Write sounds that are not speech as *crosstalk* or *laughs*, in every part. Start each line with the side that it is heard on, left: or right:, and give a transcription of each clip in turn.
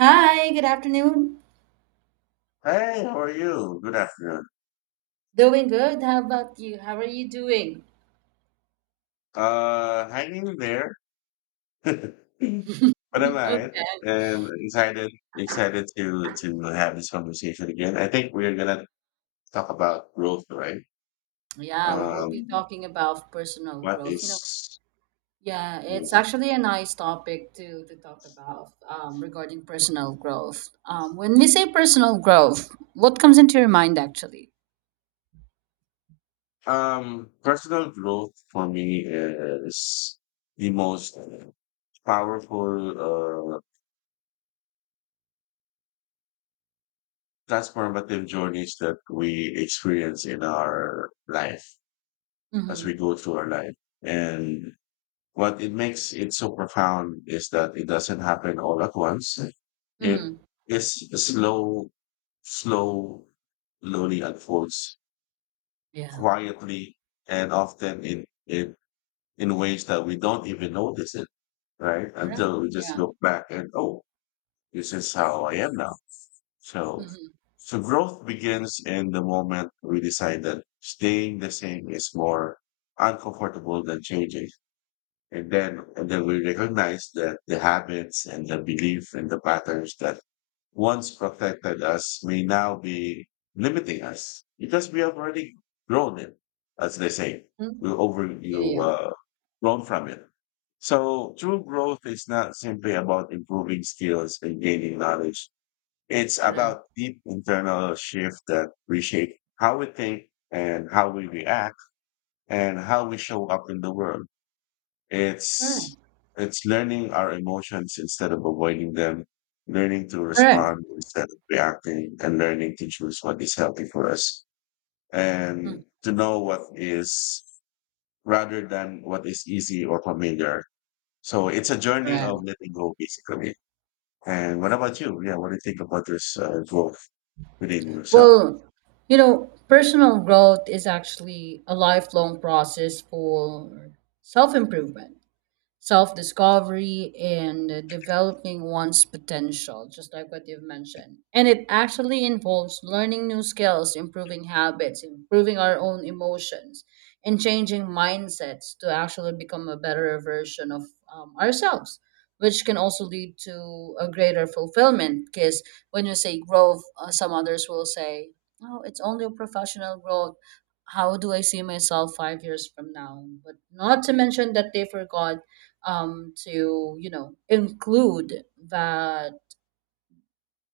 right: Hi, good afternoon.
left: Hey, how are you? Good afternoon.
right: Doing good. How about you? How are you doing?
left: Hanging in there, *laughs* but I'm alright
right: Okay.
left: and excited, excited to have this conversation again. I think we're gonna talk about growth, right?
right: Yeah, we will be
left: Um,
right: talking about personal
left: what
right: growth. You know,
left: is
right: yeah, it's actually a nice topic to talk about regarding personal growth. When we say personal growth, what comes into your mind actually?
left: Personal growth for me is the most powerful, uh, transformative journeys that we experience in our life as
right: Mm-hmm.
left: we go through our life and what it makes it so profound is that it doesn't happen all at once. It
right: Mm-hmm.
left: is a slow, slow, slowly unfolds
right: Yeah.
left: quietly and often in ways that we don't even notice it, right?
right: Correct.
left: Until we just
right: Yeah.
left: look back and oh, this is how I am now. So so growth begins in the moment we decide that staying the same is more uncomfortable than changing. And then we recognize that the habits and the belief and the patterns that once protected us may now be limiting us because we have already grown it, as they say.
right: Mm-hmm.
left: We over
right: Yeah.
left: you
right: Yeah.
left: grown from it. So true growth is not simply about improving skills and gaining knowledge. It's
right: Correct.
left: about deep internal shift that reshape how we think and how we react and how we show up in the world. It's
right: Correct.
left: it's learning our emotions instead of avoiding them, learning to
right: Correct.
left: respond instead of reacting, and learning to choose what is healthy for us
right: Mm,
left: and to know what is rather than what is easy or familiar. So it's a journey
right: correct.
left: of letting go, basically. And what about you? Yeah, what do you think about this growth within yourself?
right: Well, personal growth is actually a lifelong process for self improvement, self discovery, and developing one's potential, just like what you've mentioned. And it actually involves learning new skills, improving habits, improving our own emotions, and changing mindsets to actually become a better version of ourselves, which can also lead to a greater fulfillment. Because when you say growth, some others will say, oh, it's only a professional growth. How do I see myself 5 years from now? But not to mention that they forgot, to include that,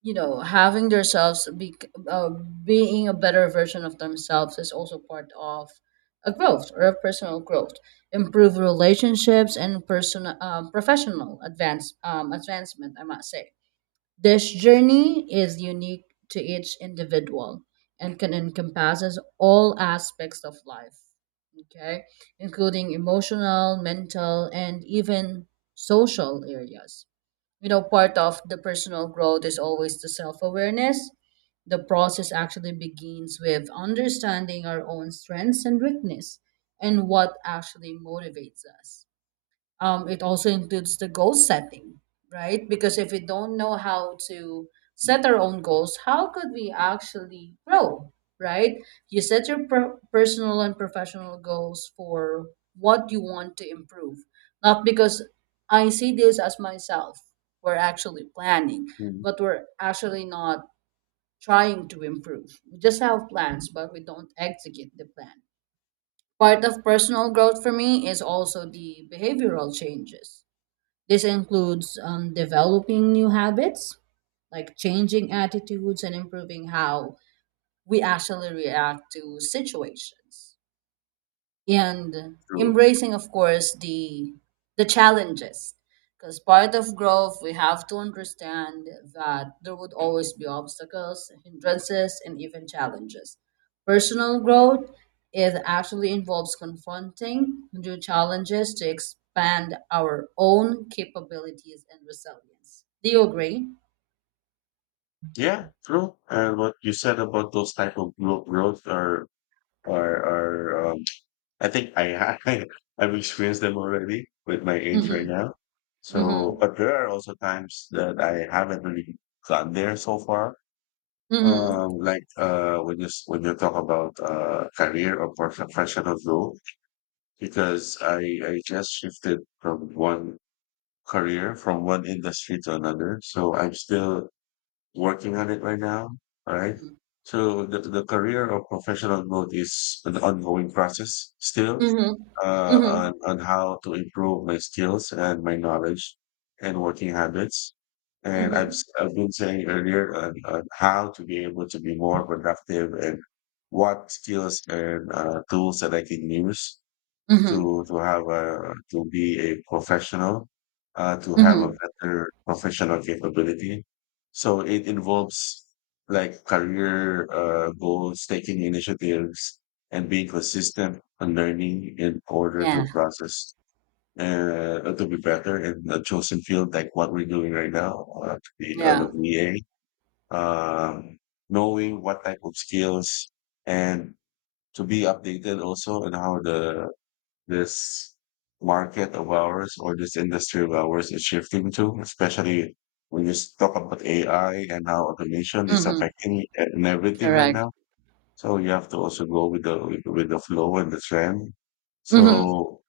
right: having themselves be uh, being a better version of themselves, is also part of a growth or a personal growth. Improve relationships and personal, professional advancement, I must say. This journey is unique to each individual and can encompasses all aspects of life, okay, including emotional, mental, and even social areas. Part of the personal growth is always the self-awareness. The process actually begins with understanding our own strengths and weakness and what actually motivates us. It also includes the goal setting, right? Because if we don't know how to set our own goals, how could we actually grow, right? You set your personal and professional goals for what you want to improve, not because I see this as myself. We're actually planning,
left: Mm.
right: but we're actually not trying to improve. We just have plans, but we don't execute the plan. Part of personal growth for me is also the behavioral changes. This includes, developing new habits, like changing attitudes and improving how we actually react to situations, and
left: True.
right: embracing of course the challenges. Because part of growth, we have to understand that there would always be obstacles, hindrances, and even challenges. Personal growth, it actually involves confronting new challenges to expand our own capabilities and resilience. Do you agree?
left: Yeah, true. And what you said about those type of growth, growth are are. are um, I think *laughs* I've experienced them already with my age
right: Mm-hmm.
left: right now. So,
right: Mm-hmm.
left: but there are also times that I haven't really gotten there so far.
right: Mm-hmm.
left: Like when when you talk about career or professional growth, because I just shifted from one career from one industry to another. So I'm still working on it right now. All right.
right: Mm-hmm.
left: So the career or professional growth is an ongoing process still
right: Mm-hmm. Mm-hmm.
left: on how to improve my skills and my knowledge and working habits. And
right: Mm-hmm.
left: I've been saying earlier on how to be able to be more productive and what skills and tools that I can use
right: Mm-hmm.
left: to have a to be a professional, to have a
right: Mm-hmm.
left: better professional capability. So it involves like career goals, taking initiatives, and being consistent on learning in order
right: Yeah,
left: to process to be better in a chosen field like what we're doing right now to be on
right: yeah.
left: a VA. Um, Knowing what type of skills and to be updated also and how the this market of ours or this industry of ours is shifting to, especially when talk about AI and how automation is
right: Mm-hmm.
left: affecting it and everything right
right: Correct.
left: now. So you have to also go with the with the flow and the trend.
right: Mhm.
left: So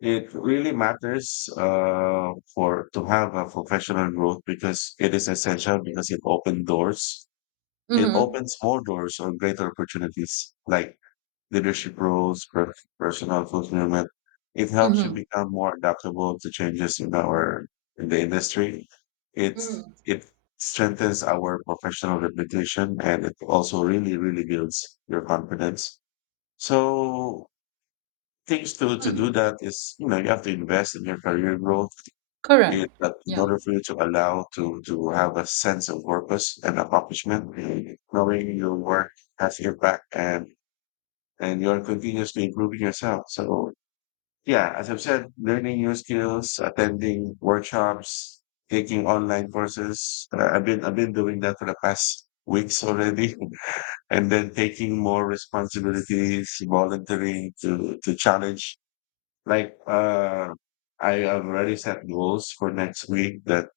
left: it really matters for to have a professional growth because it is essential because it opens doors. It
right: Mhm.
left: opens more doors or greater opportunities like leadership roles, personal fulfillment. It helps you
right: Mhm.
left: become more adaptable to changes in our in the industry. It's
right: Mm.
left: it strengthens our professional reputation and it also really, really builds your confidence. So things to
right: Mm.
left: do that is, you know, you have to invest in your career growth.
right: Correct.
left: It, that in
right: Yeah.
left: order for you to allow to have a sense of purpose and accomplishment, knowing your work has your back and you're continuously improving yourself. So, yeah, as I've said, learning new skills, attending workshops, taking online courses. I've been doing that for the past weeks already, *laughs* and then taking more responsibilities, volunteering to challenge. Like I have already set goals for next week that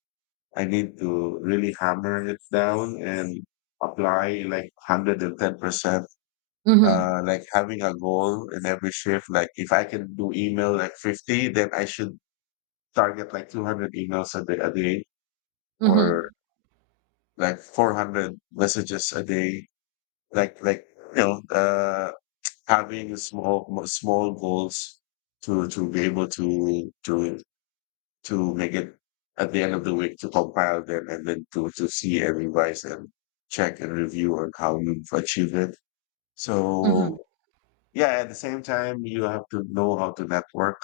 left: I need to really hammer it down and apply like 110%
right: Mhm.
left: like having a goal in every shift. Like if I can do email like 50, then I should target like 200 emails a day or
right: Mhm.
left: like 400 messages a day. Like, like, you know, having small goals to be able to make it at the end of the week to compile them and then to see and revise and check and review on how you've achieved it.
right: Mhm.
left: So yeah at the same time you have to know how to network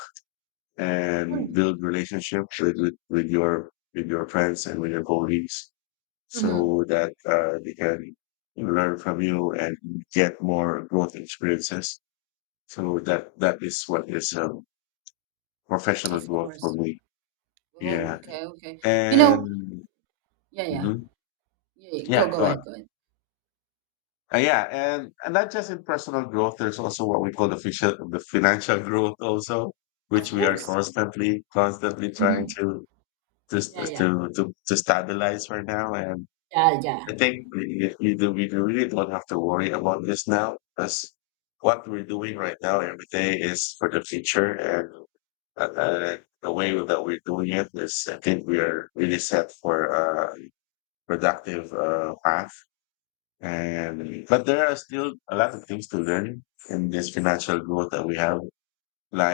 right: Correct.
left: and build relationships with your friends and with your colleagues
right: Mhm.
left: so that they can learn from you and get more growth experiences so that that is what is
right: Of
left: professional growth for
right: course.
left: me
right: Oh,
left: yeah
right: okay, okay. You know,
left: and
right: yeah, yeah.
left: mhm.
right: Yeah, yeah. go
left: Yeah,
right: go
left: go on.
right: ahead, go ahead.
left: Yeah, and not just in personal growth, there's also what we call the financial growth also,
right: Of
left: which we are
right: course.
left: constantly, constantly trying
right: Mhm.
left: to just
right: Yeah, yeah.
left: to to stabilize right now. And
right: Yeah, yeah.
left: I think we really don't have to worry about this now because what we're doing right now every day is for the future, and the way that we're doing it is, I think we are really set for a productive path and but there are still a lot of things to learn in this financial growth that we have,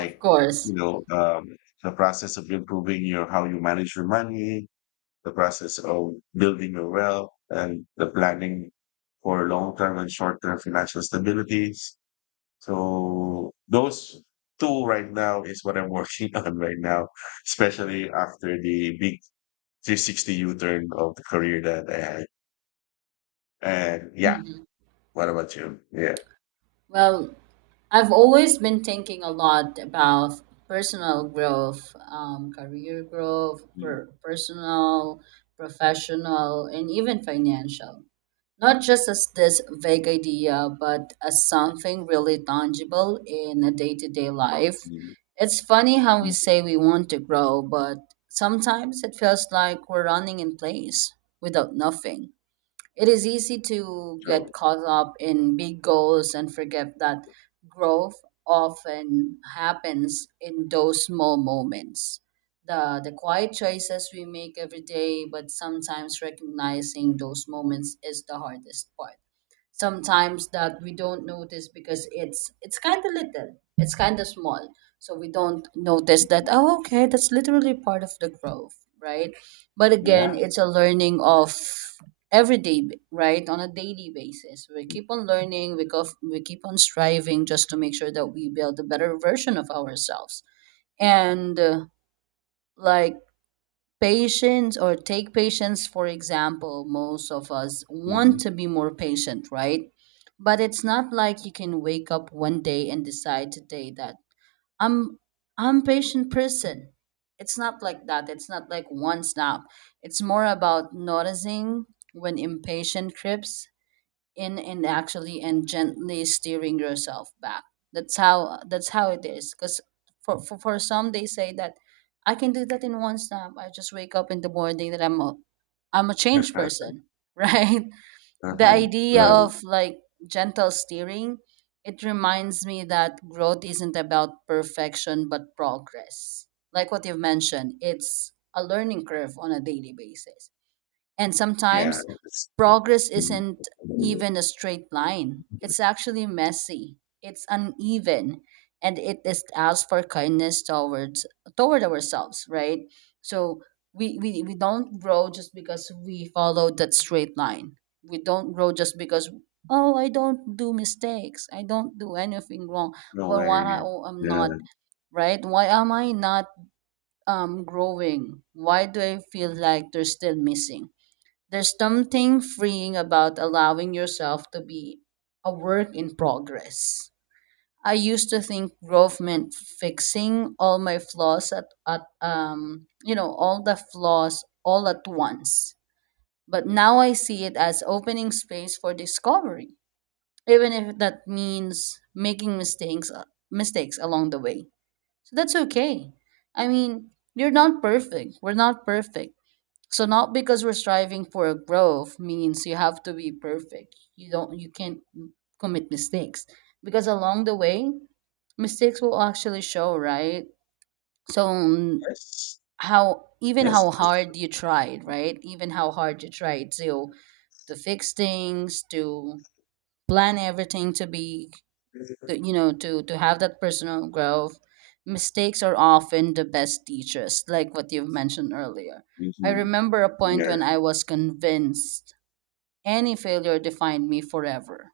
right: Of course.
left: you know, the process of improving your how you manage your money, the process of building your wealth, and the planning for long term and short term financial stabilities. So those two right now is what I'm working *laughs* on right now, especially after the big 360 U turn of the career that I had. And yeah,
right: Mhm.
left: what about you? Yeah.
right: Well, I've always been thinking a lot about personal growth, career growth, personal, professional, and even financial. Not just as this vague idea, but as something really tangible in a day to day life.
left: Mhm.
right: It's funny how we
left: Mhm.
right: say we want to grow, but sometimes it feels like we're running in place without nothing. It is easy to get caught up in big goals and forget that growth often happens in those small moments. The quiet choices we make every day, but sometimes recognizing those moments is the hardest part. Sometimes that we don't notice, because it's kind of little, it's kind of small, so we don't notice that,
left: Mhm.
right: oh okay, that's literally part of the growth, right? But again,
left: Yeah.
right: it's a learning of every day, right, on a daily basis. We keep on learning, we keep on striving, just to make sure that we build a better version of ourselves. And like patience, or take patience for example, most of us want
left: Mhm.
right: to be more patient, right? But it's not like you can wake up one day and decide today that i'm I'm patient person. It's not like that, it's not like one snap. It's more about noticing when impatient creeps in, and actually, and gently steering yourself back. That's how it is. Because for some, they say that I can do that in one snap, I just wake up in the morning that I'm a changed
left: Uh-huh.
right: person *laughs* right? The
left: Uh-huh.
right: idea
left: Right.
right: of like gentle steering, it reminds me that growth isn't about perfection but progress, like what you've mentioned. It's a learning curve on a daily basis. And
left: Yeah.
right: sometimes
left: That's true.
right: progress
left: Mhm.
right: isn't even a straight line, it's actually messy, it's uneven, and it is asks for kindness toward ourselves, right? So we don't grow just because we follow that straight line. We don't grow just because, oh I don't do mistakes, I don't do anything wrong.
left: No
right: But
left: way.
right: why I, oh, I'm not,
left: Yeah.
right: right? Why am I not growing? Why do I feel like they're still missing? There's something freeing about allowing yourself to be a work in progress. I used to think growth meant fixing all my flaws all the flaws all at once. But now I see it as opening space for discovery, even if that means making mistakes along the way. So that's okay. I mean, you're not perfect, we're not perfect. So not because we're striving for a growth means you have to be perfect. You can't commit mistakes, because along the way mistakes will actually show, right? So
left: Yes.
right: how even how
left: Yes. That's true.
right: hard you tried, right? Even how hard you tried to fix things, to plan everything to, to have that personal growth. Mistakes are often the best teachers, like what you've mentioned earlier. I
left: Mhm.
right: remember a point
left: Yeah.
right: when I was convinced any failure defined me forever.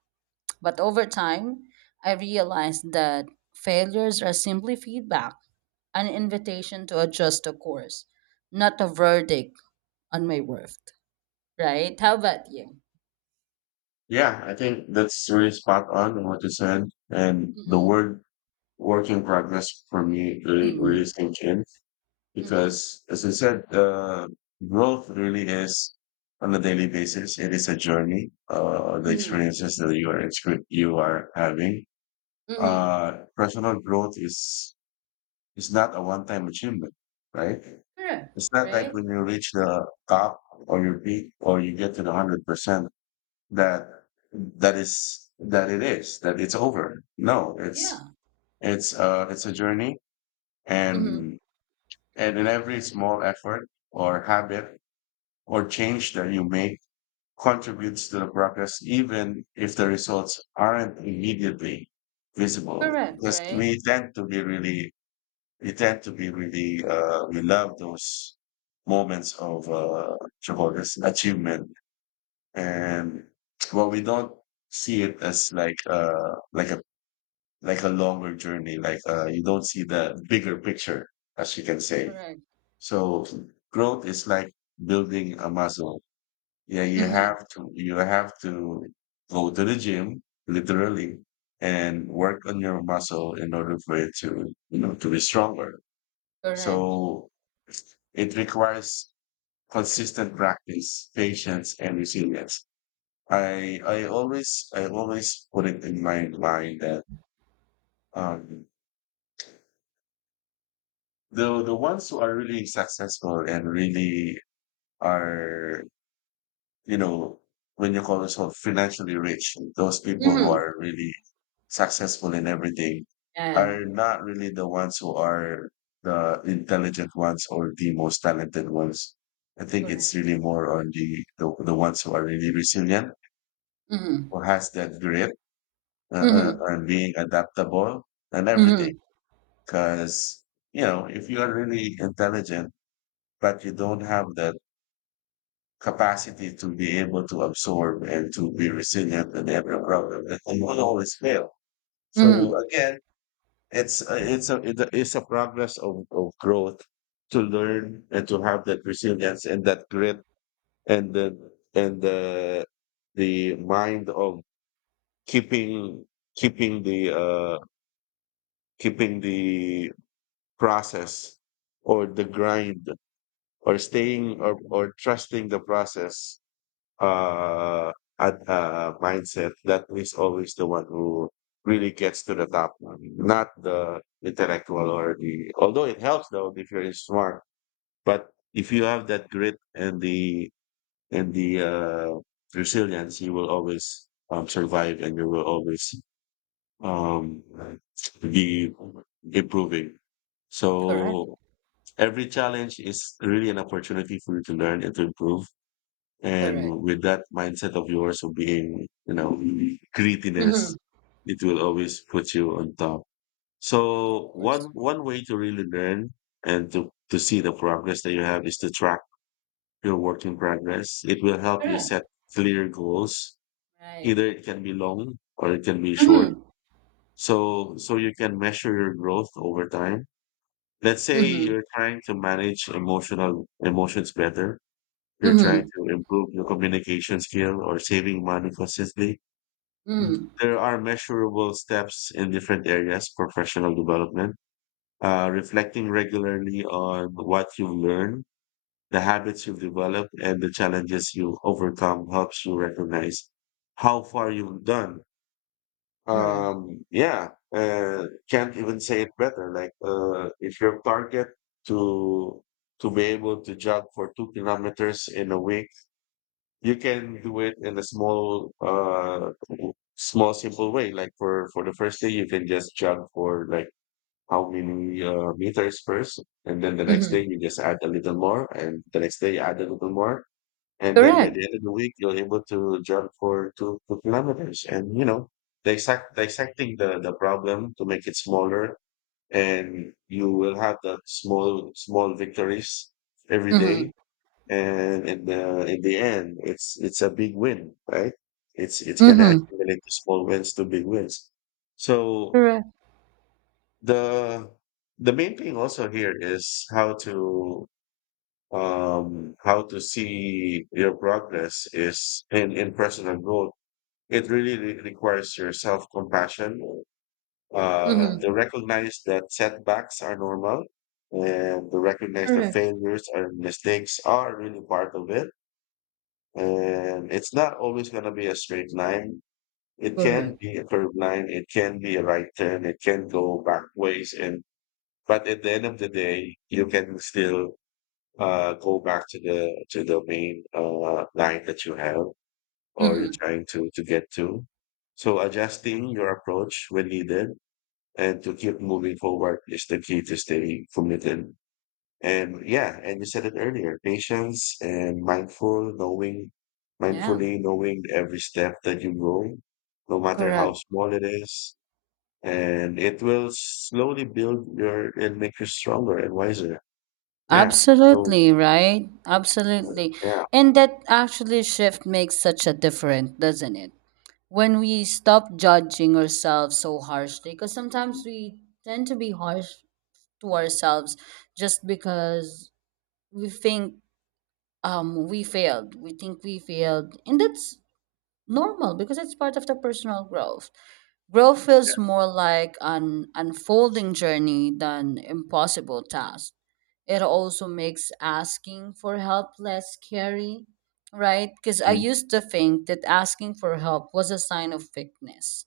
right: But over time, I realized that failures are simply feedback, an invitation to adjust the course, not a verdict on my worth, right? How about you?
left: Yeah. I think that's really spot on what you said. And the
right: Mm-hmm.
left: word work in progress for me really,
right: Mm-hmm.
left: really sinks in.
right: Mm-hmm.
left: Because as I said, growth really is on a daily basis. It is a journey. The
right: Mm-hmm.
left: experiences that you are you are having.
right: Mm-hmm.
left: Personal growth is not a one time achievement, right?
right: Correct.
left: It's not like
right: Right.
left: when you reach the top or your peak or you get to the 100% that that is that it is that it's over. No, it's
right: Yeah.
left: it's a journey
right: Mm-hmm.
left: and and in every small effort or habit or change that you make contributes to the progress, even if the results aren't immediately visible.
right: Correct,
left: Because
right: right?
left: we tend to be really, we tend to be really, we love those moments of tremendous achievement, and well, we don't see it as like a longer journey. Like you don't see the bigger picture, as you can say.
right: Correct.
left: So growth is like building a muscle yeah,
right: Mhm.
left: you have to go to the gym literally and work on your muscle in order for it to, you know, to be stronger.
right: Correct,
left: So it requires consistent practice, patience, and resilience. I
right: correct.
left: always I always put it in my mind that um the ones who are really successful and really are you know, when you call yourself financially rich, those people who
right: Mhm.
left: are really successful in everything
right: And
left: are not really the ones who are the intelligent ones or the most talented ones. I think it's
right: correct.
left: really more on the ones who are really resilient,
right: Mhm.
left: who has that grit
right: Mhm.
left: and being adaptable and everything.
right: Mhm.
left: Because you know, if you are really intelligent but you don't have that capacity to be able to absorb and to be resilient in every problem that you will always fail. So
right: Mhm.
left: again, it's a progress of growth to learn and to have that resilience and that grit and the and the mind of keeping keeping the uh the process or the grind or staying or trusting the process uh, at mindset that is always the one who really gets to the top, not the intellectual or the. Although it helps though if you're smart, but if you have that grit and the resilience, you will always survive and you will always um, be improving.
right: Correct,
left: So every challenge is really an opportunity for you to learn and to improve
right: correct.
left: and with that mindset of yours of being, you know,
right: Mhm.
left: grittiness, it will always put you on top.
right: Of
left: So one
right: course.
left: one way to really learn and to see the progress that you have is to track your work in progress. It will help you
right: Correct.
left: set clear goals.
right: Right.
left: Either it can be long or it can be short.
right: Mhm.
left: So so you can measure your growth over time. Let's say
right: Mhm.
left: you're trying to manage emotional emotions better, you're trying
right: Mhm.
left: to improve your communication skill or saving money consistently.
right: Mhm.
left: There are measurable steps in different areas, professional development, reflecting regularly on what you've learned, the habits you've developed, and the challenges you overcome helps you recognize how far you've done.
right: Correct.
left: Yeah, can't even say it better. Like, if your target to to be able to jog for 2 kilometers in a week, you can do it in a small small simple way, like for the first day you can just jog for like how many meters first, and then the next
right: Mhm.
left: day you just add a little more, and the next day you add a little more, and then by
right: Correct.
left: the end of the week you're able to jog for two kilometers. And you know, dissecting the problem to make it smaller, and you will have the small victories every day,
right: Mhm.
left: and in the end, it's a big win, right? It's gonna
right: Mhm.
left: accumulate to small wins to big wins. So
right: Correct.
left: the the main thing also here is how to see your progress is in personal growth. It really requires your self compassion, to
right: Mhm.
left: recognize that setbacks are normal, and to recognize that
right: Correct.
left: failures and mistakes are really part of it. And it's not always going to be a straight line. It can
right: Correct.
left: be a curved line. It can be a right turn. It can go back ways. And But at the end of the day, you can still go back to the main line that you have or you're
right: Mhm.
left: trying to get to. So adjusting your approach when needed and to keep moving forward is the key to stay committed. And yeah, and you said it earlier, patience and
right: Yeah.
left: mindfully knowing every step that you go, no matter
right: Correct.
left: how small it is, and it will slowly build your and make you stronger and wiser. Yeah. So
right: Absolutely, right?
left: uh,
right: Absolutely.
left: yeah.
right: And that actually shift makes such a difference, doesn't it? When we stop judging ourselves so harshly, because sometimes we tend to be harsh to ourselves just because we think, we failed, and that's normal, because it's part of the personal growth. Growth feels more like an unfolding journey than impossible task. It also makes asking for help less scary, right? Because I
left: Mm.
right: used to think that asking for help was a sign of weakness.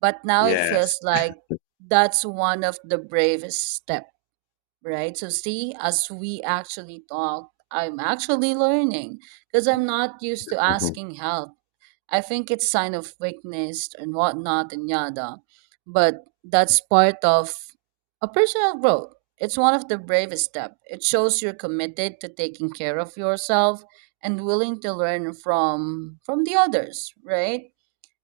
right: But now it
left: Yes.
right: feels like that's one of the bravest step, right? So see, as we actually talk, I'm actually learning, because I'm not used to
left: Mhm.
right: asking help. I think it's sign of weakness and whatnot and yada. But that's part of a personal growth. It's one of the bravest step. It shows you're committed to taking care of yourself and willing to learn from the others, right?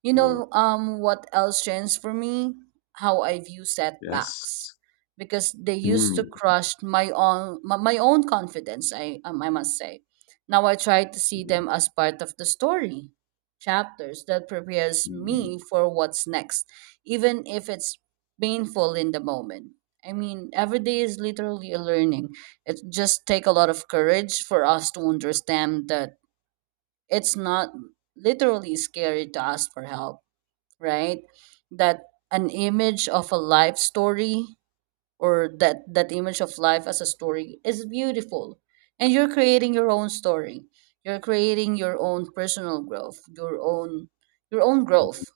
left: Yeah.
right: What else changed for me? How I view setbacks,
left: Yes.
right: because they used to
left: Mm.
right: crush my own my own confidence. I must say, now I try to see them as part of the story, chapters that prepares
left: Mm.
right: me for what's next, even if it's painful in the moment. I mean, every day is literally a learning. It just take a lot of courage for us to understand that it's not literally scary to ask for help, right? That an image of a life story, or that that image of life as a story, is beautiful. And you're creating your own story, you're creating your own personal growth, your own
left: Mm.
right: growth,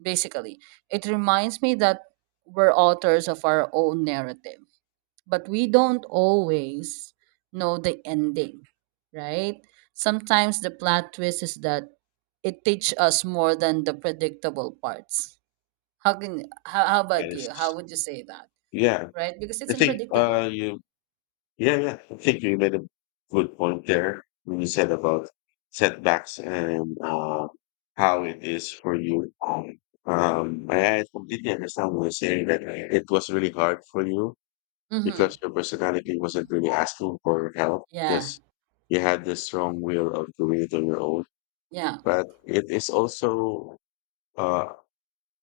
right: basically. It reminds me that we're authors of our own narrative, but we don't always know the ending, right? Sometimes the plot twist is that it teaches us more than the predictable parts. How
left: That
right: about you? How
left: is.
right: would you say that?
left: Yeah.
right: Right? Because it's
left: I think
right: unpredictable.
left: you Yeah, yeah. I think you made a good point there when you said about setbacks and how it is for you. I completely understand when you say that it was really hard for you
right: Mm-hmm.
left: because your personality wasn't really asking for help,
right: Yeah.
left: because you had the strong will of doing it on your own.
right: Yeah.
left: But it is also uh,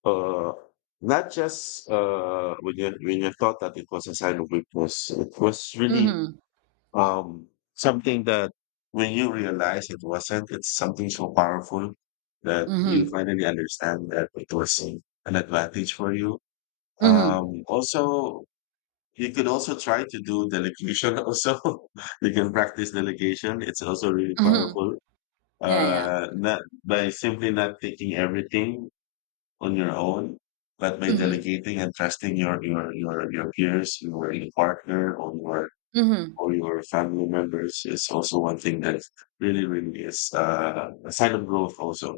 left: uh, not just when you thought that it was a sign of weakness. It was really
right: Mm-hmm.
left: um, something that when you realize it wasn't, it's something so powerful that you
right: Mm-hmm.
left: finally understand that it was an advantage for you.
right: Mm-hmm.
left: Also, you could also try to do delegation *laughs* also. You can practice delegation. It's also really
right: Mm-hmm.
left: powerful.
right: Yeah, yeah.
left: Not by simply not taking everything on your own, but by
right: Mm-hmm.
left: delegating and trusting your peers, your partner,
right: Mm-hmm.
left: or your family members is also one thing that really, really is a sign of growth also.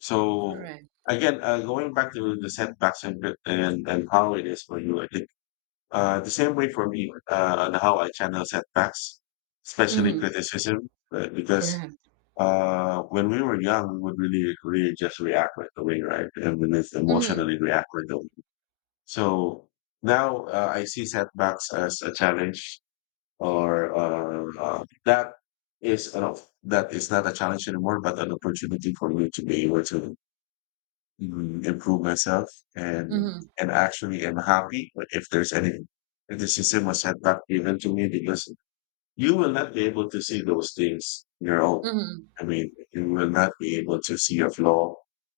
left: So
right: Correct.
left: again, going back to the setbacks and, and how it is for you, I think the same way for me on how I channel setbacks, especially
right: Mm-hmm.
left: criticism, because
right: Correct.
left: when we were young, we would really, really just react right away, right? And then it's
right: Mm-hmm.
left: emotionally react right away. So now I see setbacks as a challenge or that is not a challenge anymore, but an opportunity for me to be able to improve myself. and
right: Mm-hmm.
left: and actually am happy if there's any if the system was setback given to me, because you will not be able to see those things on your own.
right: Mm-hmm.
left: I mean, you will not be able to see a flaw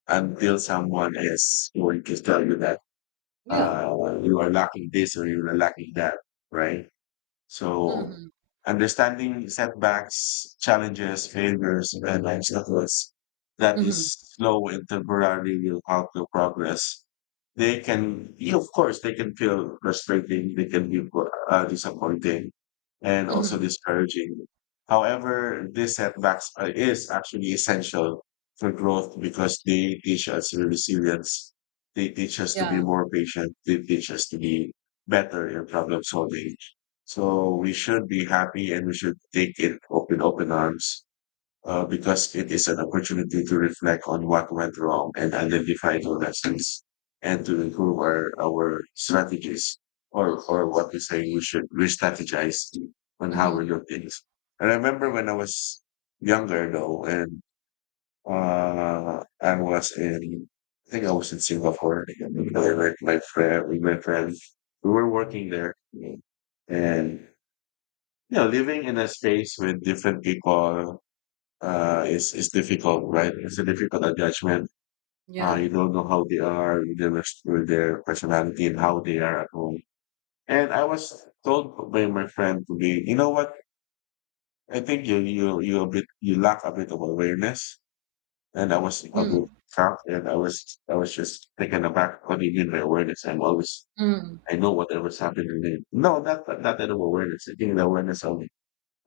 left: until someone is going to tell you that
right: Yeah.
left: you are lacking this or you are lacking that, right? So
right: Mm-hmm.
left: understanding setbacks, challenges, failures, and obstacles that is
right: Mm-hmm.
left: slow and temporarily will halt your progress. They can, yeah, of course, they can feel frustrating. They can be disappointing and also
right: Mm-hmm.
left: discouraging. However, these setbacks are, is actually essential for growth because they teach us resilience. They teach us to be
right: Yeah.
left: more patient. They teach us to be better in problem solving, so we should be happy and we should take it open, open arms, because it is an opportunity to reflect on what went wrong and identify the lessons and to improve our strategies, or what we say we should re-strategize on how
right: Mm-hmm.
left: we do things. I remember when I was younger though, and uh, I was in, I think I was in Singapore and I met with my friend, we were working there. And yeah, living in a space with different people is difficult, right? It's a difficult adjustment.
right: Yeah.
left: You don't know how they are, you don't know their personality and how they are at home. And I was told by my friend to be, you know what? I think you lack a bit of awareness. And I was a
right: Mm-hmm.
left: bit shocked, and I was just taken aback. What do you mean by awareness? I'm always
right: Mm-hmm.
left: I know whatever's happening. No, not that of awareness. I think the awareness of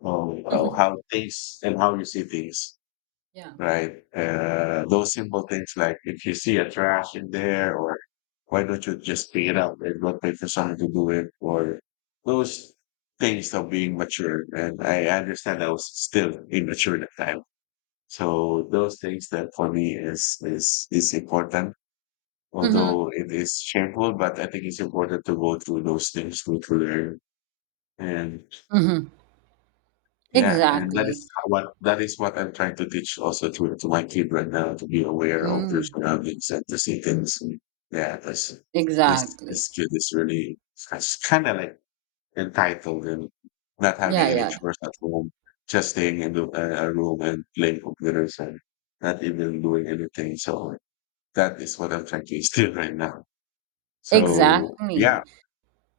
left: oh, wow, how things and how you see things,
right: Yeah.
left: right? Those simple things, like if you see a trash in there, or why don't you just pick it up and not wait for someone to do it, or those things of being mature. And I understand I was still immature at the time. So those things that for me is is important.
right: Mm-hmm.
left: Although it is shameful, but I think it's important to go through those things to learn. And
right: Mm-hmm.
left: yeah, and
right: Exactly.
left: that is what I'm trying to teach also to my kid right now, to be aware of your
right: Mm.
left: surroundings and to see things. Yeah, this
right: Exactly.
left: this kid is really kind of like entitled and not having
right: Yeah,
left: any
right: yeah, yeah.
left: chores at home, just staying in a room and playing computers and not even doing anything. So that is what I'm trying to *laughs* instill right now. So yeah,
right: Exactly.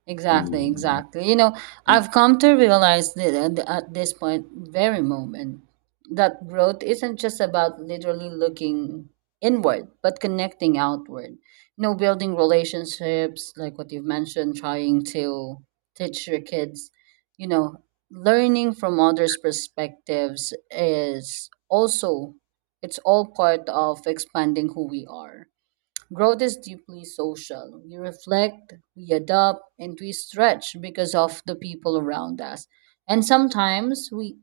right: Exactly,
left: mm,
right: exactly. I've come to realize that, at this point, very moment, that growth isn't just about literally looking inward, but connecting outward. Building relationships, like what you've mentioned, trying to teach your kids, you know, learning from others' perspectives is also, it's all part of expanding who we are. Growth is deeply social. We reflect, we adapt, and we stretch because of the people around us. And sometimes we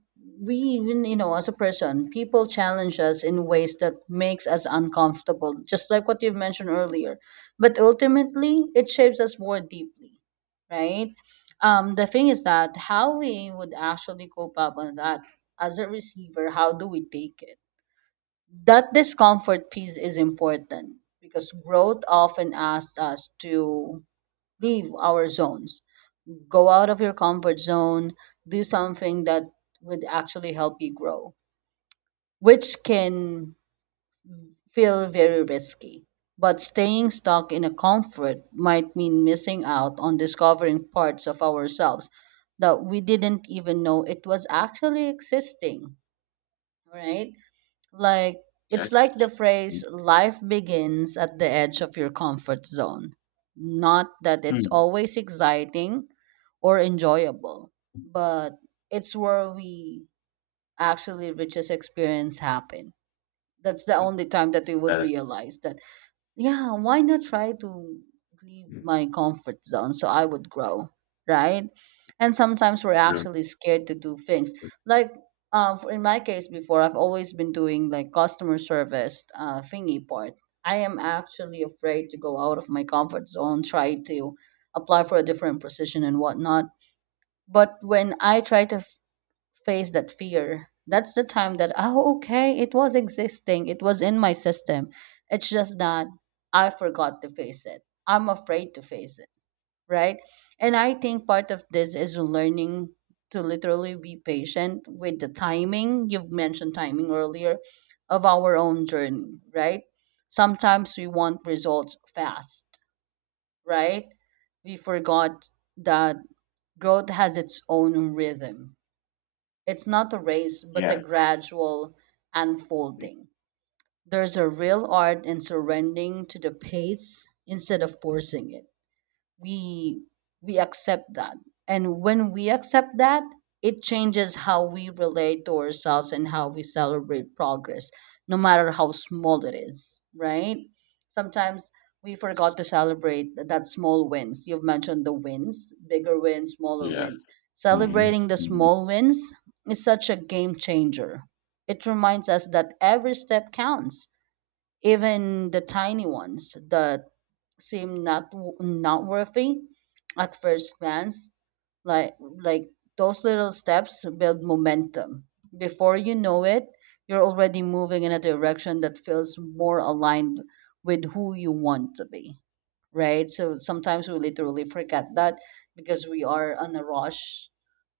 right: we even, as a person, people challenge us in ways that makes us uncomfortable, just like what you mentioned earlier. But ultimately, it shapes us more deeply, right? The thing is that how we would actually cope up on that, as a receiver, how do we take it? That discomfort piece is important because growth often asks us to leave our zones, go out of your comfort zone, do something that would actually help you grow, which can feel very risky. But staying stuck in a comfort might mean missing out on discovering parts of ourselves that we didn't even know it was actually existing, right? Like, it's like the
left: yes,
right: phrase, life begins at the edge of your comfort zone. Not that it's
left: mm,
right: always exciting or enjoyable, but it's where we actually richest experience happen. That's the
left: mm,
right: only time that we would
left: that is
right: realize that, yeah, why not try to leave my comfort zone so I would grow, right? And sometimes we're
left: mm,
right: actually scared to do things, like in my case before I've always been doing like customer service thingy part. I am actually afraid to go out of my comfort zone, try to apply for a different position and whatnot. But when I try to face that fear, that's the time that, oh, okay, it was existing, it was in my system. It's just that I forgot to face it, I'm afraid to face it, right? And I think part of this is learning to literally be patient with the timing. You've mentioned timing earlier, of our own journey, right? Sometimes we want results fast, right? We forgot that growth has its own rhythm. It's not a race, but a
left: yeah.
right: gradual unfolding. There's a real art in surrendering to the pace instead of forcing it. We we accept that, and when we accept that, it changes how we relate to ourselves and how we celebrate progress, no matter how small it is, right? Sometimes we forgot to celebrate that small wins. You've mentioned the wins, bigger wins, smaller
left: Yeah.
right: wins.
left: Mhm.
right: Celebrating the
left: Mhm.
right: small wins is such a game changer. It reminds us that every step counts, even the tiny ones that seem not not worthy at first glance, like like those little steps build momentum. Before you know it, you're already moving in a direction that feels more aligned with who you want to be, right? So sometimes we literally forget that because we are on a rush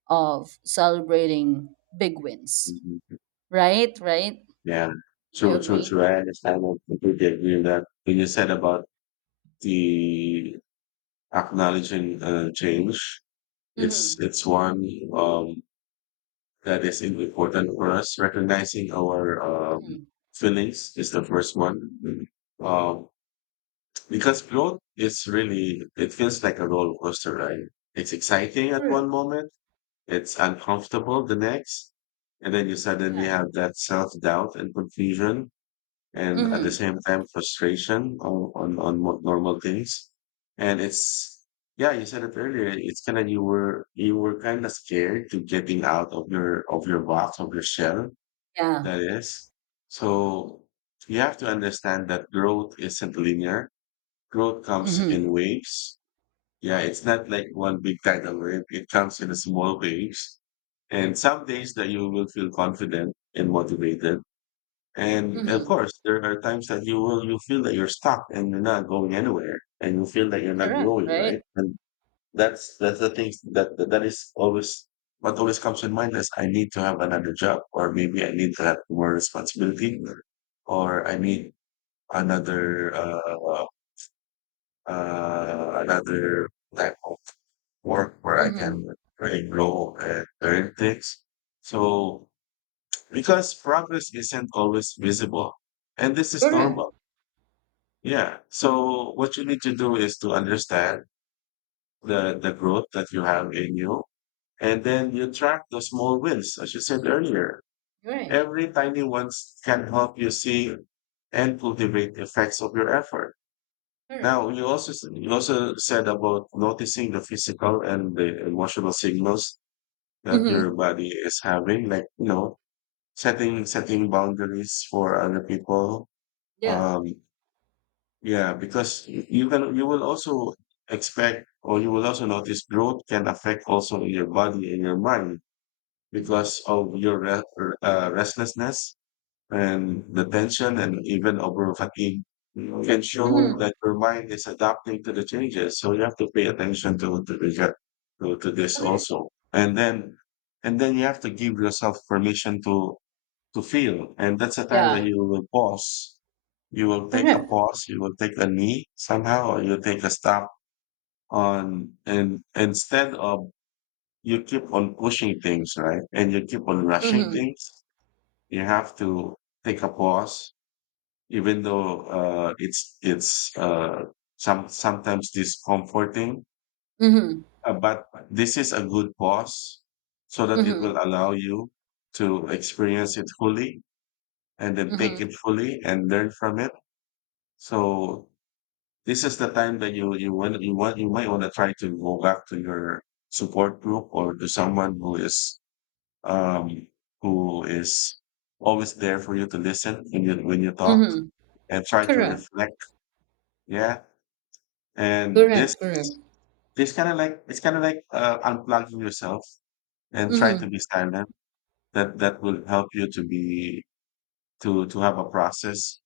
right: of celebrating big wins,
left: Mhm.
right: right? Right?
left: Yeah.
right: Do you
left: True, true,
right: agree?
left: true. I understand. I completely agree with that. When you said about the acknowledging change,
right: Mm-hmm.
left: it's one um, that is important for us. Recognizing our
right: Hmm.
left: feelings is the first one. Um, because growth is really, it feels like a roller coaster, right? It's exciting at
right: Correct.
left: one moment, it's uncomfortable the next, and then you suddenly
right: Yeah.
left: have that self-doubt and confusion, and at the
right: Mhm.
left: same time frustration on on normal things. And it's yeah, you said it earlier, it's kind of you were kind of scared to getting out of your box of your shell.
right: Yeah.
left: That is, so you have to understand that growth isn't linear, growth comes
right: Mhm.
left: in waves. Yeah, it's not like one big tidal wave, it comes in small waves. And some days that you will feel confident and motivated. And of
right: Mhm.
left: course, there are times that you feel that you're stuck and you're not going anywhere, and you feel that you're not
right: Correct,
left: growing, right?
right: right?
left: And that's the thing that is always what always comes in mind is I need to have another job, or maybe I need to have more responsibility, or I need another another type of work where I
right: Mhm.
left: can really grow and learn things. So because progress isn't always visible. And this is
right: Correct.
left: normal. Yeah. So what you need to do is to understand the growth that you have in you. And then you track the small wins, as you said earlier.
right: Right.
left: Every tiny ones can help you see and cultivate the effects of your effort.
right: Correct.
left: Now, you also said about noticing the physical and the emotional signals that your
right: Mhm.
left: body is having, like, you know, setting boundaries for other people.
right: Yeah.
left: Um, yeah, because you can you will also expect or you will also notice growth can affect also in your body and your mind
right: Mhm.
left: because of your restlessness and the tension and even over fatigue can show
right: Mhm.
left: that your mind is adapting to the changes. So you have to pay attention to to this
right: Correct.
left: also, and then you have to give yourself permission to feel. And that's a time that
right: Yeah.
left: you will pause. You will take a
right: Correct.
left: pause, you will take a knee somehow, or you'll take a stop on, and instead of you keep on pushing things, right? And you keep on rushing
right: Mhm.
left: things, you have to take a pause, even though, it's sometimes discomforting,
right: Mhm.
left: but this is a good pause so that it
right: Mhm.
left: will allow you to experience it fully and then take
right: Mhm.
left: it fully and learn from it. So this is the time that you might want to try to go back to your support group or to someone um who is always there for you to listen when you talk
right: Mhm.
left: and try to
right: Correct.
left: reflect. Yeah. And this
right: Correct. Correct.
left: this kind of like, it's kind of like unplugging yourself and try to
right: Mhm.
left: be silent. That will help you to be to have a process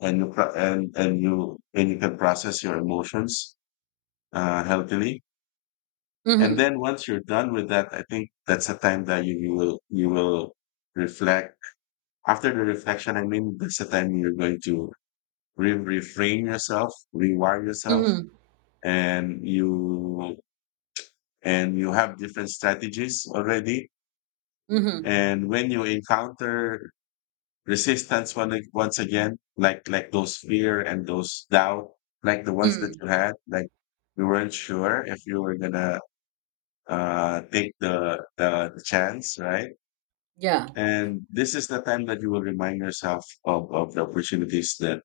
left: and you can process your emotions healthily. And
right: Mhm.
left: then once you're done with that, I think that's a time that you will reflect. After the reflection, I mean, that's the time you're going to reframe yourself, rewire yourself,
right: Mhm.
left: and you and you have different strategies already.
right: Mhm.
left: And when you encounter once again, like those fear and those doubt, like the ones that
right: Mhm.
left: you had, like you weren't sure if you were gonna take the chance, right?
right: Yeah.
left: And this is the time that you will remind yourself of the opportunities that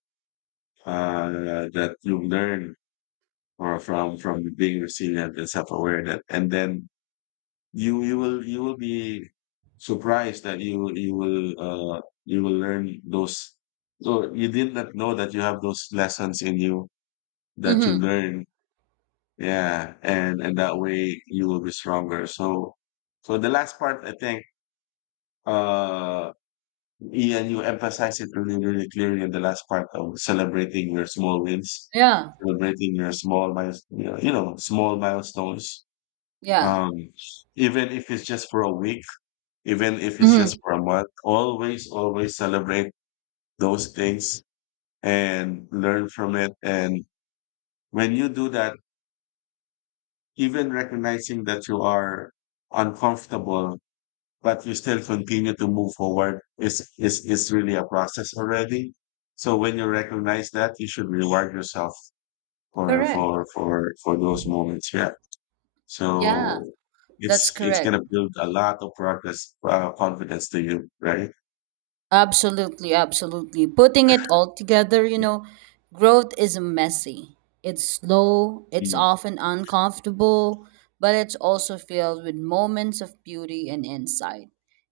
left: that you learn or from being resilient and self aware. That, and then you will be surprised that you will you will learn those. So you did not know that you have those lessons in you that you
right: Mhm.
left: learn. Yeah, and that way you will be stronger. So so the last part, I think. Uh, Yeah, and you emphasize it really, really clearly in the last part of celebrating your small wins,
right: Yeah.
left: celebrating your small miles, small milestones.
right: Yeah.
left: Um, even if it's just for a week, even if it's just
right: Mhm.
left: for a month, always, always celebrate those things and learn from it. And when you do that, even recognizing that you are uncomfortable but you still continue to move forward is really a process already. So when you recognize that, you should reward yourself
right: Correct.
left: for those moments. Yeah.
right: Yeah.
left: So it's
right: That's
left: it's
right: correct.
left: gonna build a lot of progress, confidence to you, right?
right: Absolutely, absolutely. Putting it all together, you know, growth is messy. It's slow, it's
left: Mm.
right: often uncomfortable, but it's also filled with moments of beauty and insight.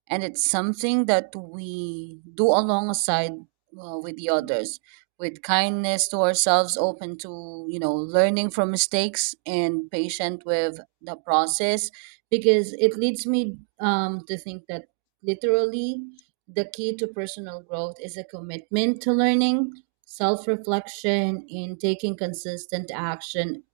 right: And it's something that we do alongside with the others, with kindness to ourselves, open to, you know, learning from mistakes and patient with the process, because it leads me to think that literally the key to personal growth is a commitment to learning, self reflection, and taking consistent action,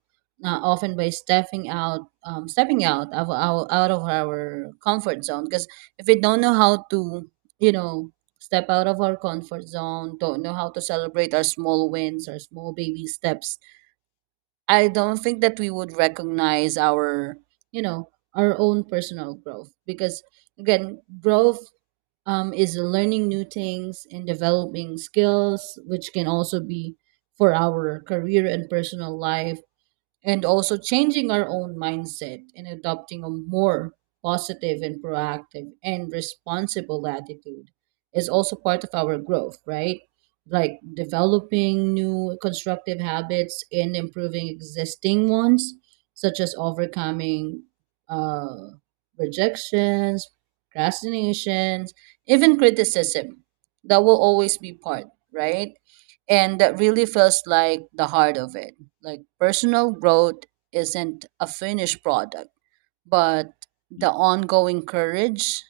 right: often by stepping out of our comfort zone. Because if we don't know how to, you know, step out of our comfort zone, don't know how to celebrate our small wins, our small baby steps, I don't think that we would recognize our, you know, our own personal growth because, again, growth is learning new things and developing skills, which can also be for our career and personal life, and also changing our own mindset and adopting a more positive and proactive and responsible attitude is also part of our growth, right? Like developing new constructive habits and improving existing ones, such as overcoming uh, rejections, procrastinations, even criticism. That will always be part, right? And that really feels like the heart of it. Like personal growth isn't a finished product, but the ongoing courage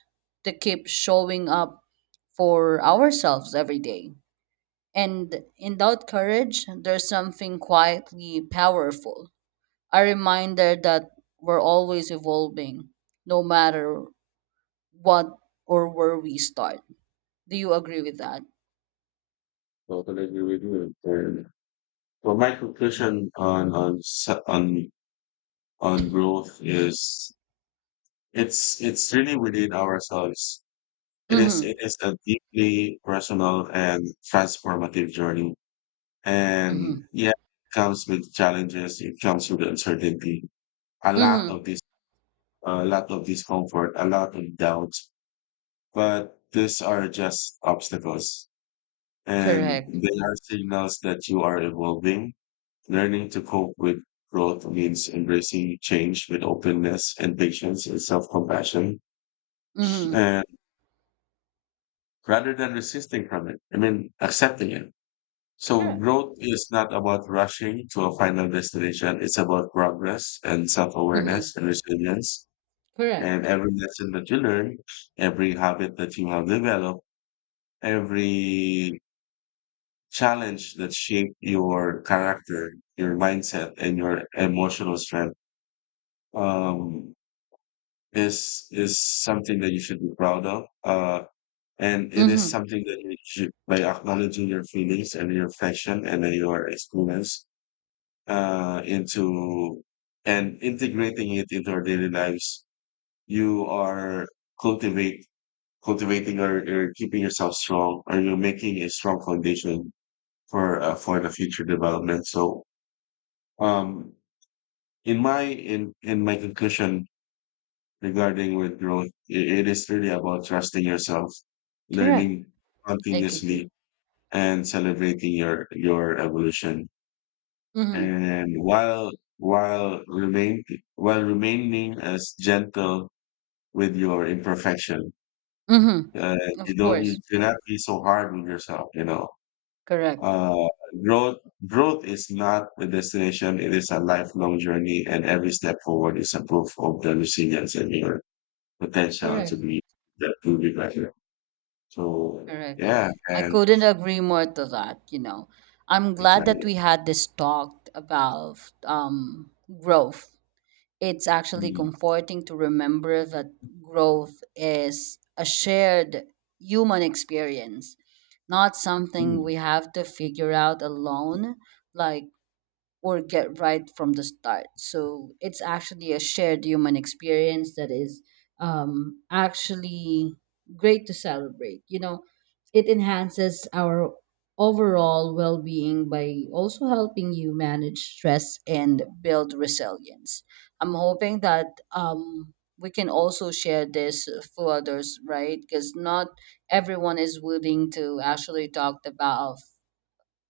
right: to keep showing up for ourselves every day. And in that courage, there's something quietly powerful, a reminder that we're always evolving, no matter what or where we start. Do you agree with that?
left: Totally agree with you. And so my conclusion on growth is it's really within ourselves. It is it
right: Mm
left: is a deeply personal and transformative journey.
right: hmm. Mm
left: And
right: hmm.
left: yeah, it comes with challenges, it comes with uncertainty, a lot
right: Mm
left: of
right: hmm.
left: this a lot of discomfort, a lot of doubts. But these are just obstacles. And
right: Correct.
left: they are signals that you are evolving. Learning to cope with growth means embracing change with openness and patience and self compassion.
right: Mm hmm.
left: And rather than resisting from it. I mean, accepting it. So
right: Correct.
left: growth is not about rushing to a final destination. It's about progress and
right: Mhm.
left: self-awareness and resilience. And
right: Correct.
left: every lesson that you learn, every habit that you have developed, every challenge that shaped your character, your mindset, and your emotional strength, um, is something that you should be proud of. And it is
right: Mhm.
left: something that you should, by acknowledging your feelings and your reflection and your experience into and integrating it into our daily lives, you are cultivate cultivating or keeping yourself strong, or you're making a strong foundation for the future development. So, um, in my conclusion regarding with growth, it is really about trusting yourself,
right: Correct.
left: learning
right: I agree.
left: continuously, and celebrating your evolution.
right: Mhm.
left: And while remain while remaining as gentle with your imperfection.
right: Mhm.
left: Uh, you
right: Of
left: don't,
right: course.
left: you cannot be so hard on yourself. You know,
right: Correct.
left: uh, growth growth is not a destination; it is a lifelong journey, and every step forward is a proof of the resilience and your potential to
right: Correct.
left: be that to be better. So
right: Correct.
left: yeah,
right: I
left: and
right: couldn't agree more to that, you know. I'm glad that
left: exactly.
right: we had this talk about um growth. It's actually
left: Mhm.
right: comforting to remember that growth is a shared human experience, not something
left: Mhm.
right: we have to figure out alone. Like or get right from the start. So it's actually a shared human experience that is actually great to celebrate. You know, it enhances our overall well being by also helping you manage stress and build resilience. I'm hoping that we can also share this for others, right? Because not everyone is willing to actually talk about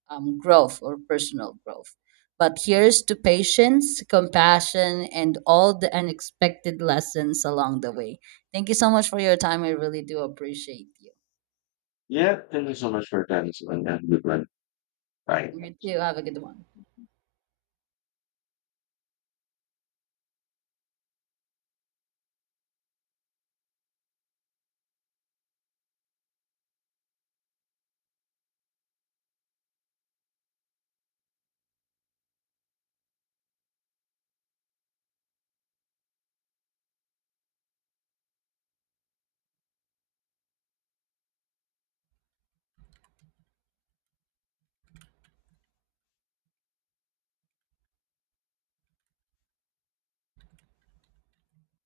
right: growth or personal growth. But here's to patience, compassion, and all the unexpected lessons along the way. Thank you so much for your time. I really do appreciate you.
left: Yeah, thank you so much for your time. It's been a good one. Bye.
right: You too. Have a good one.